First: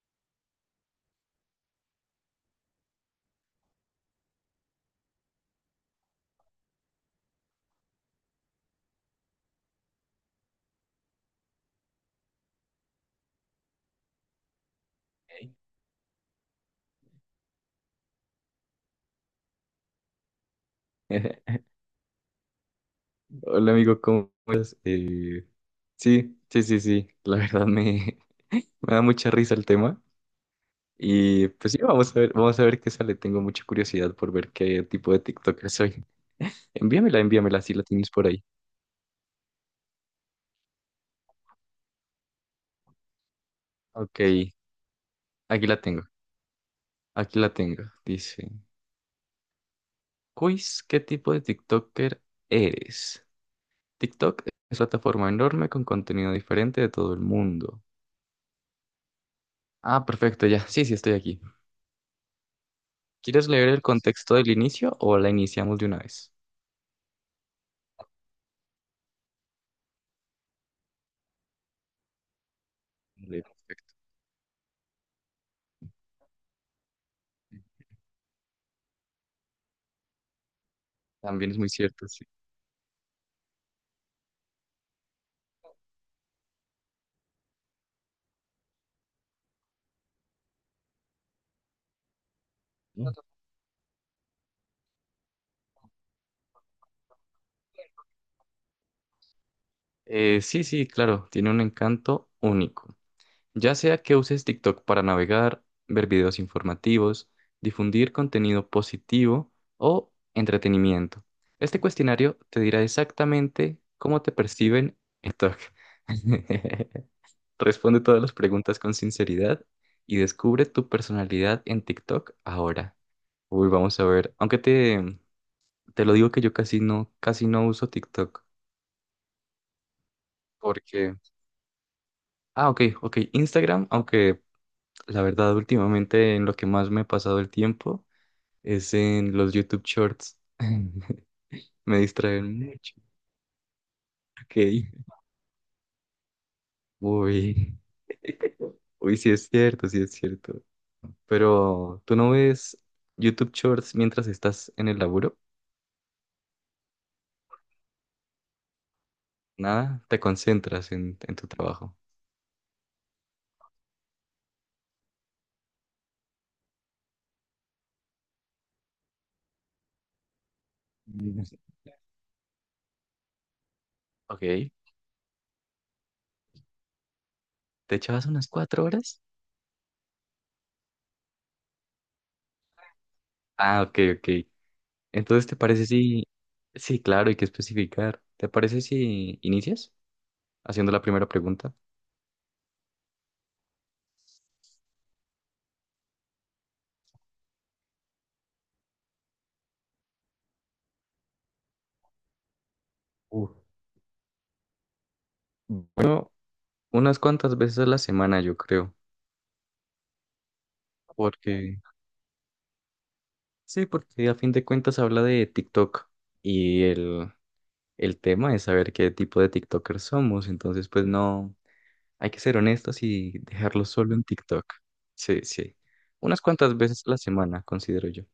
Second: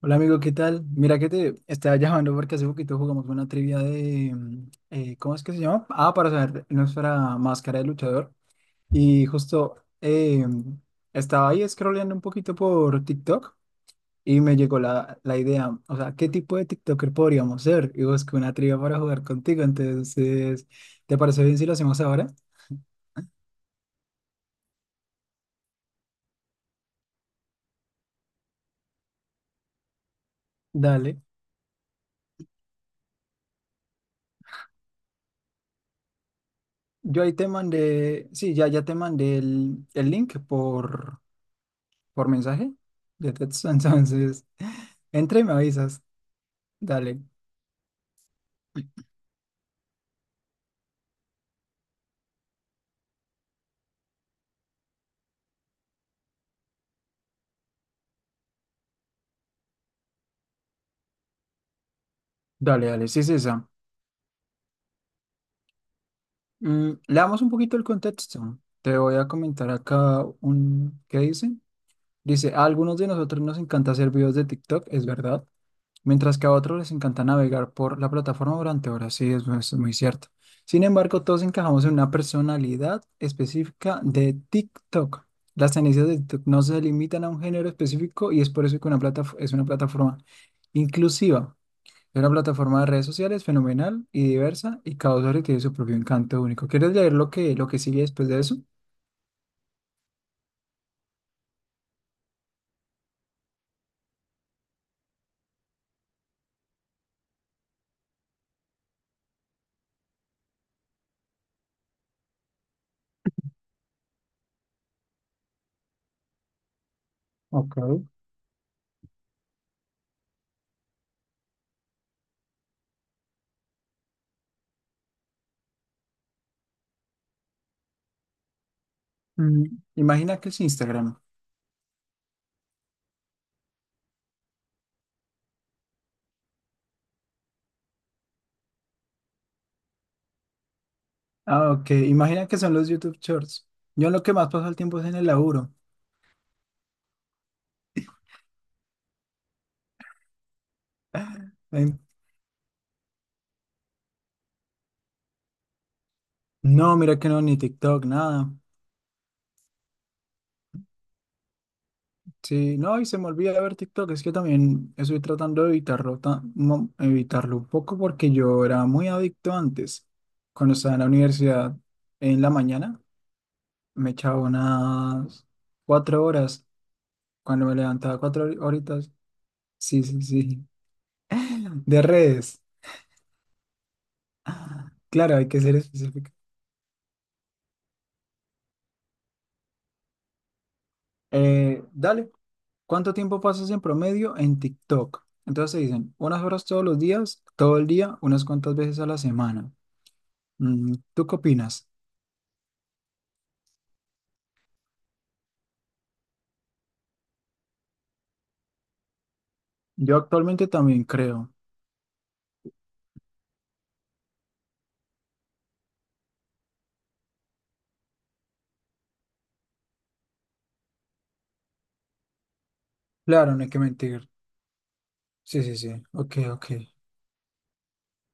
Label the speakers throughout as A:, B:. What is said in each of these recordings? A: Hola amigo, ¿qué tal? Mira que te estaba llamando porque hace poquito jugamos una trivia de, ¿cómo es que se llama? Ah, para saber nuestra máscara de luchador. Y justo estaba ahí scrolleando un poquito por TikTok y me llegó la idea, o sea, ¿qué tipo de TikToker podríamos ser? Y busqué una trivia para jugar contigo, entonces, ¿te parece bien si lo hacemos ahora?
B: Hola amigo, ¿cómo estás? Sí, sí, sí, sí, la verdad. Me da mucha risa el tema
A: Dale.
B: y pues sí, vamos a ver qué sale, tengo mucha curiosidad por ver qué tipo de TikToker soy. Envíamela,
A: Yo ahí te
B: envíamela si la tienes por
A: mandé,
B: ahí.
A: sí, ya, ya te mandé el link por mensaje de texto.
B: Ok,
A: Entonces, entra y me
B: aquí la
A: avisas.
B: tengo,
A: Dale,
B: aquí la tengo, dice, quiz, ¿qué tipo de TikToker eres? TikTok es una plataforma enorme con contenido diferente de todo el mundo. Ah, perfecto, ya, sí, sí, estoy aquí.
A: dale, dale, sí es
B: ¿Quieres leer
A: esa.
B: el contexto del inicio o la iniciamos de una vez?
A: Mm, le damos un poquito el contexto. Te voy a comentar acá un... ¿Qué dice? Dice, a algunos de nosotros
B: Vale,
A: nos encanta
B: perfecto.
A: hacer videos de TikTok, es verdad. Mientras que a otros les encanta navegar por la plataforma durante horas. Sí, es muy cierto. Sin embargo, todos
B: También es muy
A: encajamos en
B: cierto,
A: una
B: sí.
A: personalidad específica de TikTok. Las tendencias de TikTok no se limitan a un género específico y es por eso que una plata, es una plataforma inclusiva. Es una plataforma de redes
B: ¿No?
A: sociales fenomenal y diversa y cada usuario tiene su propio encanto único. ¿Quieres leer lo que sigue después de eso?
B: Sí, sí, claro, tiene un encanto único. Ya sea que uses TikTok para navegar, ver videos informativos, difundir contenido positivo o entretenimiento. Este cuestionario te dirá exactamente cómo te perciben en TikTok. Responde
A: Ok.
B: todas las preguntas con sinceridad y descubre tu personalidad en TikTok ahora. Uy, vamos a ver. Aunque te lo digo que yo casi no uso TikTok.
A: Mm, imagina que es
B: Porque.
A: Instagram.
B: Ah, ok, ok. Instagram, aunque la verdad, últimamente en lo que más me he pasado el tiempo es en los YouTube Shorts.
A: Ah, ok.
B: Me
A: Imagina que
B: distraen
A: son los
B: mucho.
A: YouTube Shorts. Yo en lo que más
B: Ok.
A: paso el tiempo es en el laburo.
B: Uy. Uy, sí es cierto, sí es cierto.
A: Em,
B: Pero, ¿tú no ves YouTube Shorts mientras estás en el laburo?
A: No, mira que no, ni TikTok, nada.
B: Nada, te concentras en tu trabajo.
A: Sí, no, y se me olvida ver TikTok, es que también estoy tratando de evitarlo, evitarlo un poco porque yo era muy adicto antes. Cuando estaba en la
B: Mm.
A: universidad, en la mañana, me echaba
B: Ok.
A: unas cuatro horas, cuando me
B: ¿Te
A: levantaba
B: echabas
A: cuatro
B: unas cuatro
A: horitas,
B: horas?
A: sí, sí, sí, de redes.
B: Ah, ok, ok.
A: Claro,
B: Entonces,
A: hay
B: ¿te
A: que ser
B: parece si...
A: específico.
B: Sí, claro, hay que especificar. ¿Te parece si inicias haciendo la primera pregunta?
A: Dale. ¿Cuánto tiempo pasas en promedio en TikTok? Entonces te dicen, unas horas todos los días, todo el día, unas cuantas veces a la semana. Mm, ¿tú qué opinas?
B: Uf, bueno, unas cuantas veces a la semana, yo creo,
A: Yo actualmente también creo.
B: porque sí, porque a fin de cuentas habla de TikTok y el tema es saber qué tipo de TikTokers somos, entonces pues no, hay que ser honestos y
A: Claro, no hay que
B: dejarlo solo en
A: mentir.
B: TikTok. Sí,
A: Sí,
B: sí,
A: sí, sí. Ok,
B: unas
A: ok.
B: cuantas veces a la semana, considero yo.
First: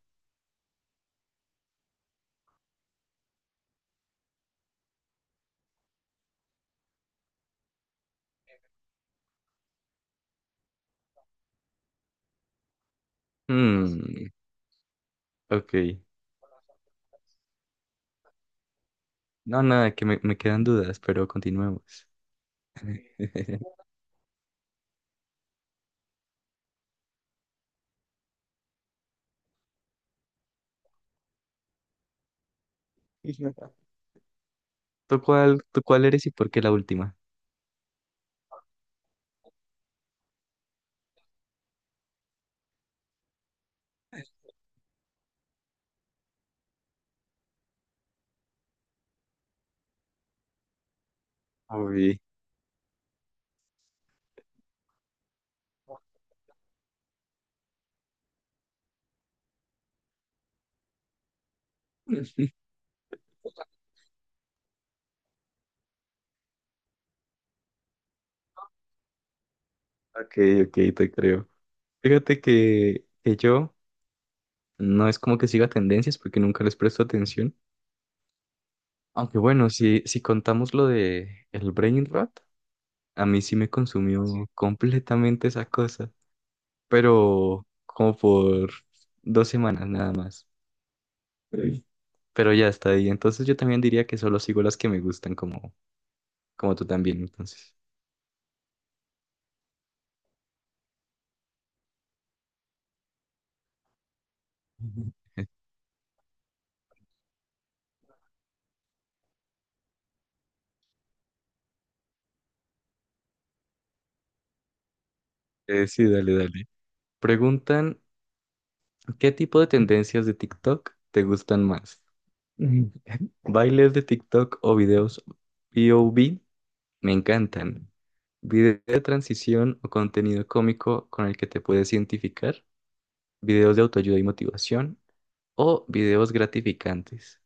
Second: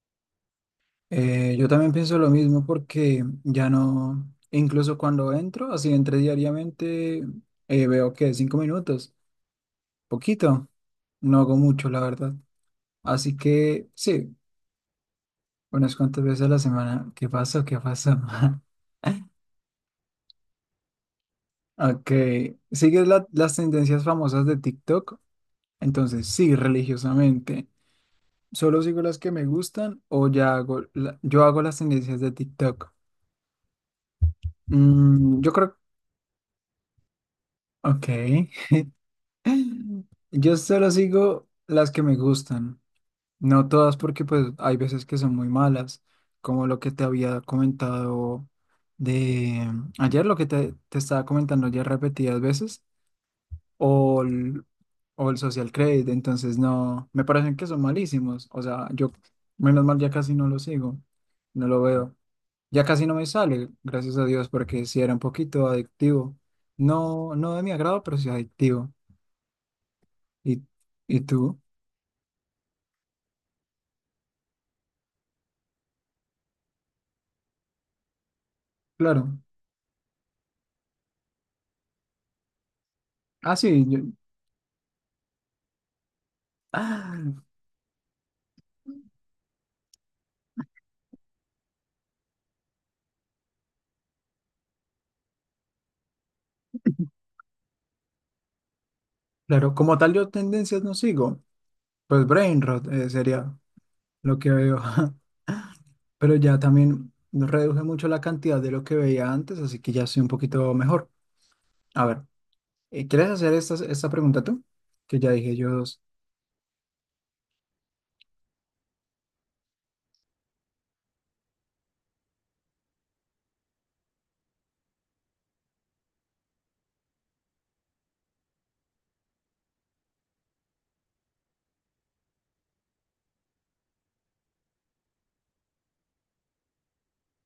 A: Yo también pienso lo mismo porque ya no, incluso cuando entro, así entre diariamente, veo que cinco minutos, poquito, no hago mucho, la verdad. Así que
B: Hmm,
A: sí,
B: ok,
A: unas cuantas veces a la semana. ¿Qué pasó?
B: no, nada, que me quedan dudas, pero continuemos.
A: Ok, ¿sigues las tendencias famosas de TikTok? Entonces, sí, religiosamente. ¿Solo sigo las que me gustan o ya hago, yo hago las tendencias de TikTok? Mm, yo creo,
B: Tú cuál eres y por qué la última?
A: ok. Yo solo sigo las que me gustan, no todas porque pues hay veces que son muy malas, como lo que te había comentado de ayer, lo que te estaba comentando ya
B: Uy,
A: repetidas veces. o el, o el Social Credit, entonces no, me parecen que son malísimos, o sea, yo menos mal ya casi no lo sigo, no lo veo, ya casi no me sale, gracias a Dios, porque sí era un poquito adictivo, no, no de mi agrado, pero sí adictivo,
B: ok,
A: y,
B: ok, te
A: y
B: creo.
A: tú,
B: Fíjate que yo no es como que siga tendencias porque nunca les presto atención. Aunque
A: claro,
B: bueno, si contamos lo de el brain rot, a mí sí
A: ah,
B: me
A: sí, yo-
B: consumió Sí. completamente esa cosa.
A: ah,
B: Pero como por dos semanas nada más. Sí. Pero ya está ahí. Entonces yo también diría que solo sigo las que me gustan como, como tú también, entonces.
A: claro, como tal yo tendencias no sigo, pues brain rot sería lo que veo, pero ya también reduje mucho la cantidad de lo que veía antes, así que ya soy un poquito mejor. A ver. ¿Quieres hacer esta pregunta tú? Que ya dije yo, dos.
B: Sí, dale, dale. Preguntan, ¿qué tipo de tendencias de TikTok te gustan más? Mm. ¿Bailes de TikTok o videos POV? Me encantan. ¿Video de transición o contenido cómico con el que te puedes identificar? ¿Videos de autoayuda y motivación? ¿O videos gratificantes?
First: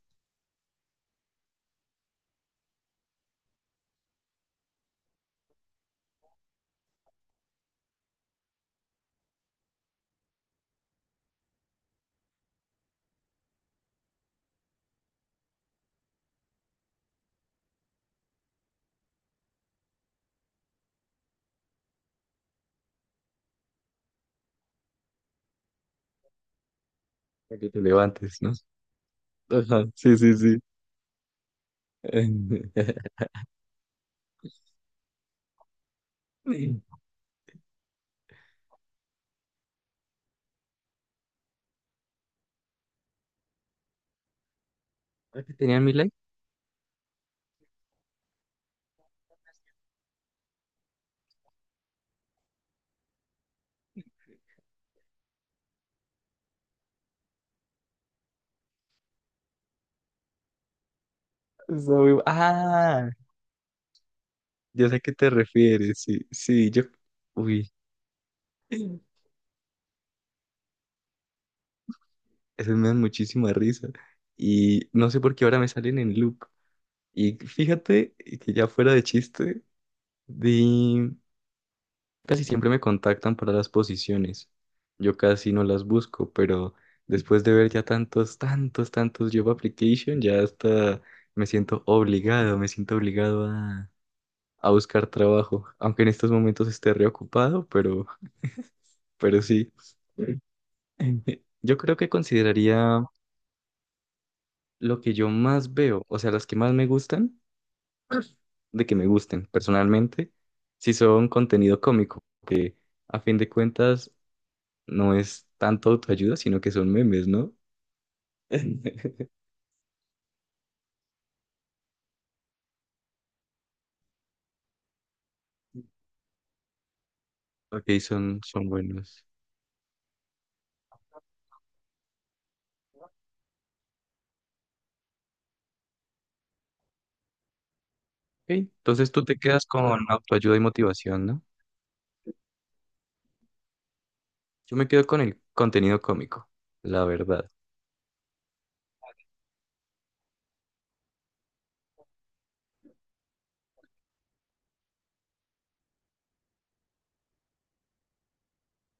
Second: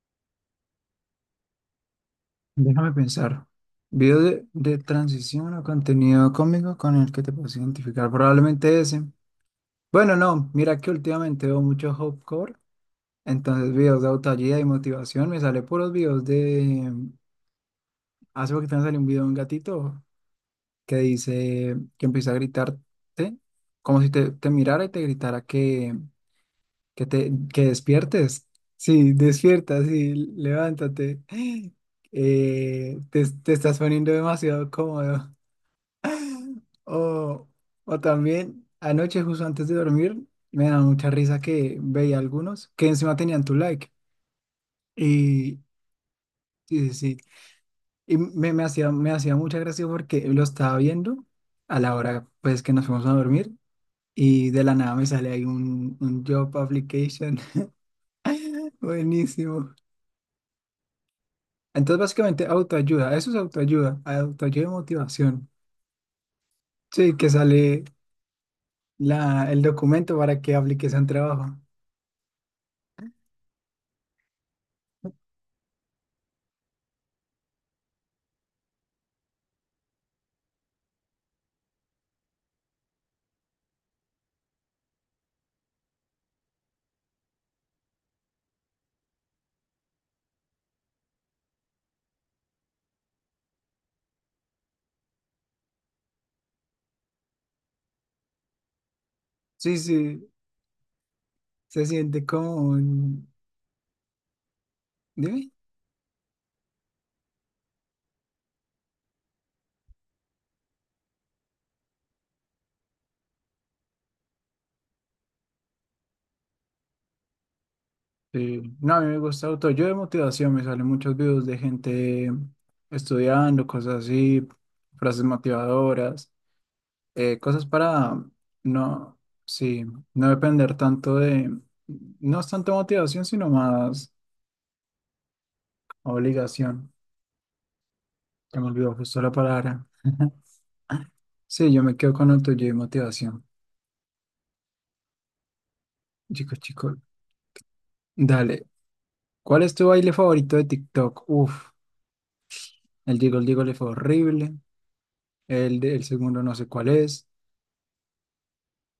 A: Déjame pensar. Video de transición o contenido cómico con el que te puedes identificar, probablemente ese. Bueno, no, mira que últimamente veo mucho Hopcore, entonces videos de autoayuda y motivación, me sale puros videos de... Hace poquito me salió un video de un gatito que dice que empieza a gritarte como si te mirara y te gritara que te,
B: Para
A: que
B: que te levantes,
A: despiertes.
B: ¿no?
A: Sí, despierta,
B: Ajá,
A: sí,
B: sí, sí, sí.
A: levántate. Te estás poniendo demasiado cómodo. O, o también, anoche, justo antes de dormir, me da mucha risa que veía algunos que encima tenían tu like.
B: ¿A qué
A: Y
B: tenían mi like?
A: sí, sí, sí. Y me hacía, me hacía mucha gracia porque lo estaba viendo a la hora pues que nos fuimos a dormir. Y de la nada me sale ahí un job application. Buenísimo. Entonces,
B: Soy-
A: básicamente,
B: ah,
A: autoayuda, eso es autoayuda, autoayuda y
B: yo sé a qué te
A: motivación.
B: refieres, sí, sí, yo...
A: Sí, que
B: Uy.
A: sale la, el documento para que apliques a un trabajo.
B: Esas me dan muchísima risa. Y no sé por qué ahora me salen en loop. Y fíjate que ya fuera de chiste, de... casi siempre me contactan para las posiciones. Yo casi no las busco, pero después de ver ya tantos, tantos, tantos job application, ya hasta me siento obligado a buscar trabajo. Aunque en estos momentos esté reocupado, pero sí.
A: Sí, sí,
B: Yo
A: se
B: creo que
A: siente como
B: consideraría
A: un...
B: lo que yo
A: Dime.
B: más veo, o sea, las que más me gustan, de que me gusten personalmente, si son contenido cómico, que a fin de cuentas no es tanto autoayuda, sino que son memes, ¿no?
A: Sí. No, a mí me gusta autoayuda y motivación, me salen muchos videos de gente estudiando, cosas así, frases motivadoras, cosas
B: Ok,
A: para
B: son, son
A: no,
B: buenos.
A: sí, no depender tanto de, no es tanto motivación, sino más obligación.
B: Ok,
A: Se me olvidó
B: entonces
A: justo
B: tú
A: la
B: te quedas con
A: palabra.
B: autoayuda y motivación, ¿no?
A: Sí, yo me quedo con el tuyo de motivación.
B: Yo me quedo con el contenido cómico,
A: Chico, chico,
B: la verdad.
A: dale. ¿Cuál es tu baile favorito de TikTok? Uf, el Jiggle Jiggle fue horrible. El, de- el segundo no sé cuál es.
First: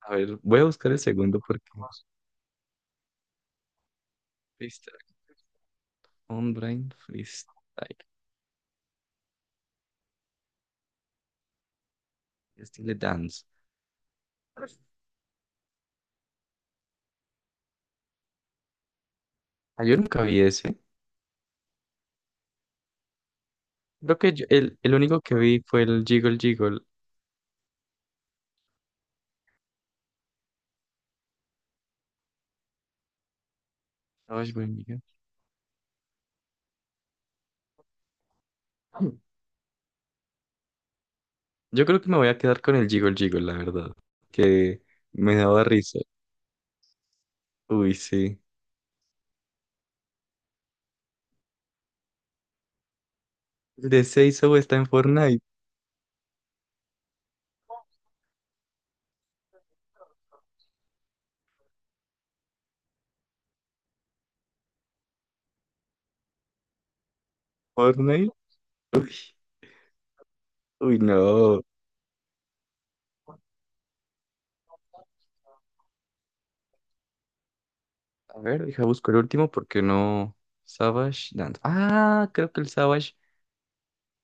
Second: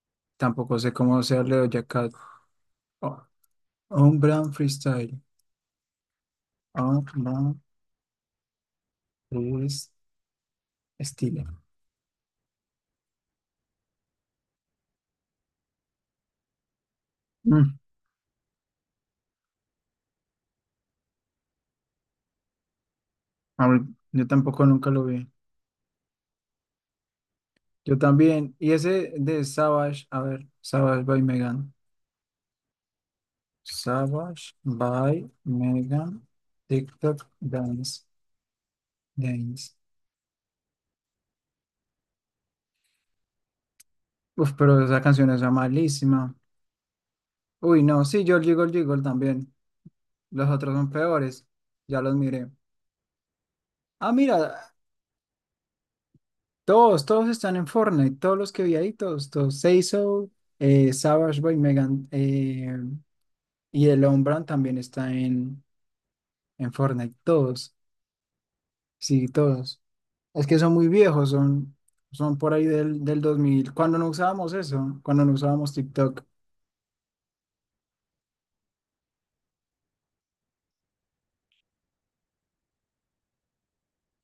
B: A ver, voy a
A: Tampoco
B: buscar
A: sé
B: el
A: cómo
B: segundo
A: sea el
B: porque...
A: de Cat. Oh, un brand
B: Freestyle,
A: freestyle.
B: online
A: Un brand
B: freestyle,
A: freestyle.
B: estilo dance.
A: Mm,
B: Ah, yo nunca vi ese.
A: a ver,
B: Creo
A: yo
B: que
A: tampoco nunca
B: el
A: lo
B: único
A: vi.
B: que vi fue el Jiggle Jiggle.
A: Yo también. Y ese de Savage, a ver, Savage by Megan.
B: Ay,
A: Savage
B: buen día.
A: by Megan. TikTok Dance. Dance.
B: Yo creo que me voy a quedar con el Jiggle Jiggle, la verdad.
A: Uf, pero
B: Que
A: esa canción
B: me
A: es
B: daba risa.
A: malísima. Uy,
B: Uy,
A: no, sí,
B: sí.
A: Georgie Gold Georgie Gold también. Los otros son peores. Ya los miré.
B: El de
A: Ah,
B: Seizo
A: mira,
B: está en Fortnite.
A: todos, todos están en Fortnite. Todos los que vi ahí, todos, todos. Seiso, Savage Boy, Megan y el Lombran también está en Fortnite. Todos,
B: Fortnite. Uy,
A: sí, todos. Es que son muy viejos,
B: no.
A: son, son por ahí del 2000. Cuando no usábamos eso, cuando no usábamos TikTok.
B: A ver, deja busco el último porque no. Savage Dance. Ah, creo que el Savage.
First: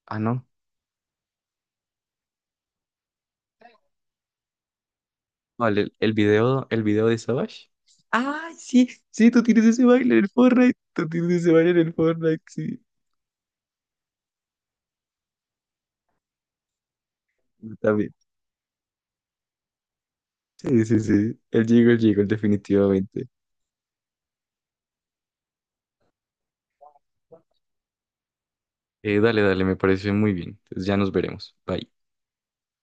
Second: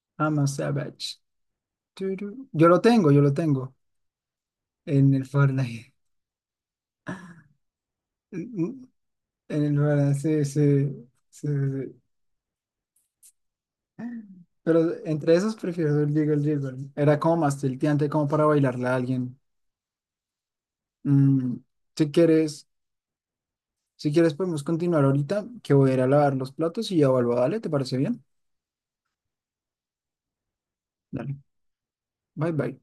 B: Ah,
A: I'm
B: no.
A: a Savage. Turu. Yo lo tengo en el
B: Vale,
A: Fortnite.
B: el video de Savage. Ah, sí,
A: En
B: sí, tú tienes
A: el
B: ese baile en el
A: balance,
B: Fortnite.
A: sí, sí,
B: Tú tienes
A: sí,
B: ese baile en el
A: sí.
B: Fortnite, sí.
A: sí. Pero entre esos prefiero el Jiggle Jiggle. Era como más
B: Yo
A: tilteante,
B: también.
A: como para bailarle a alguien.
B: Sí, sí, sí.
A: Mm,
B: El
A: si
B: Jiggle,
A: quieres,
B: definitivamente.
A: si quieres podemos continuar ahorita, que voy a ir a lavar los platos y ya vuelvo. Dale, ¿te parece bien?
B: Dale, dale, me parece muy bien. Entonces ya nos
A: Dale.
B: veremos. Bye.
A: Bye bye.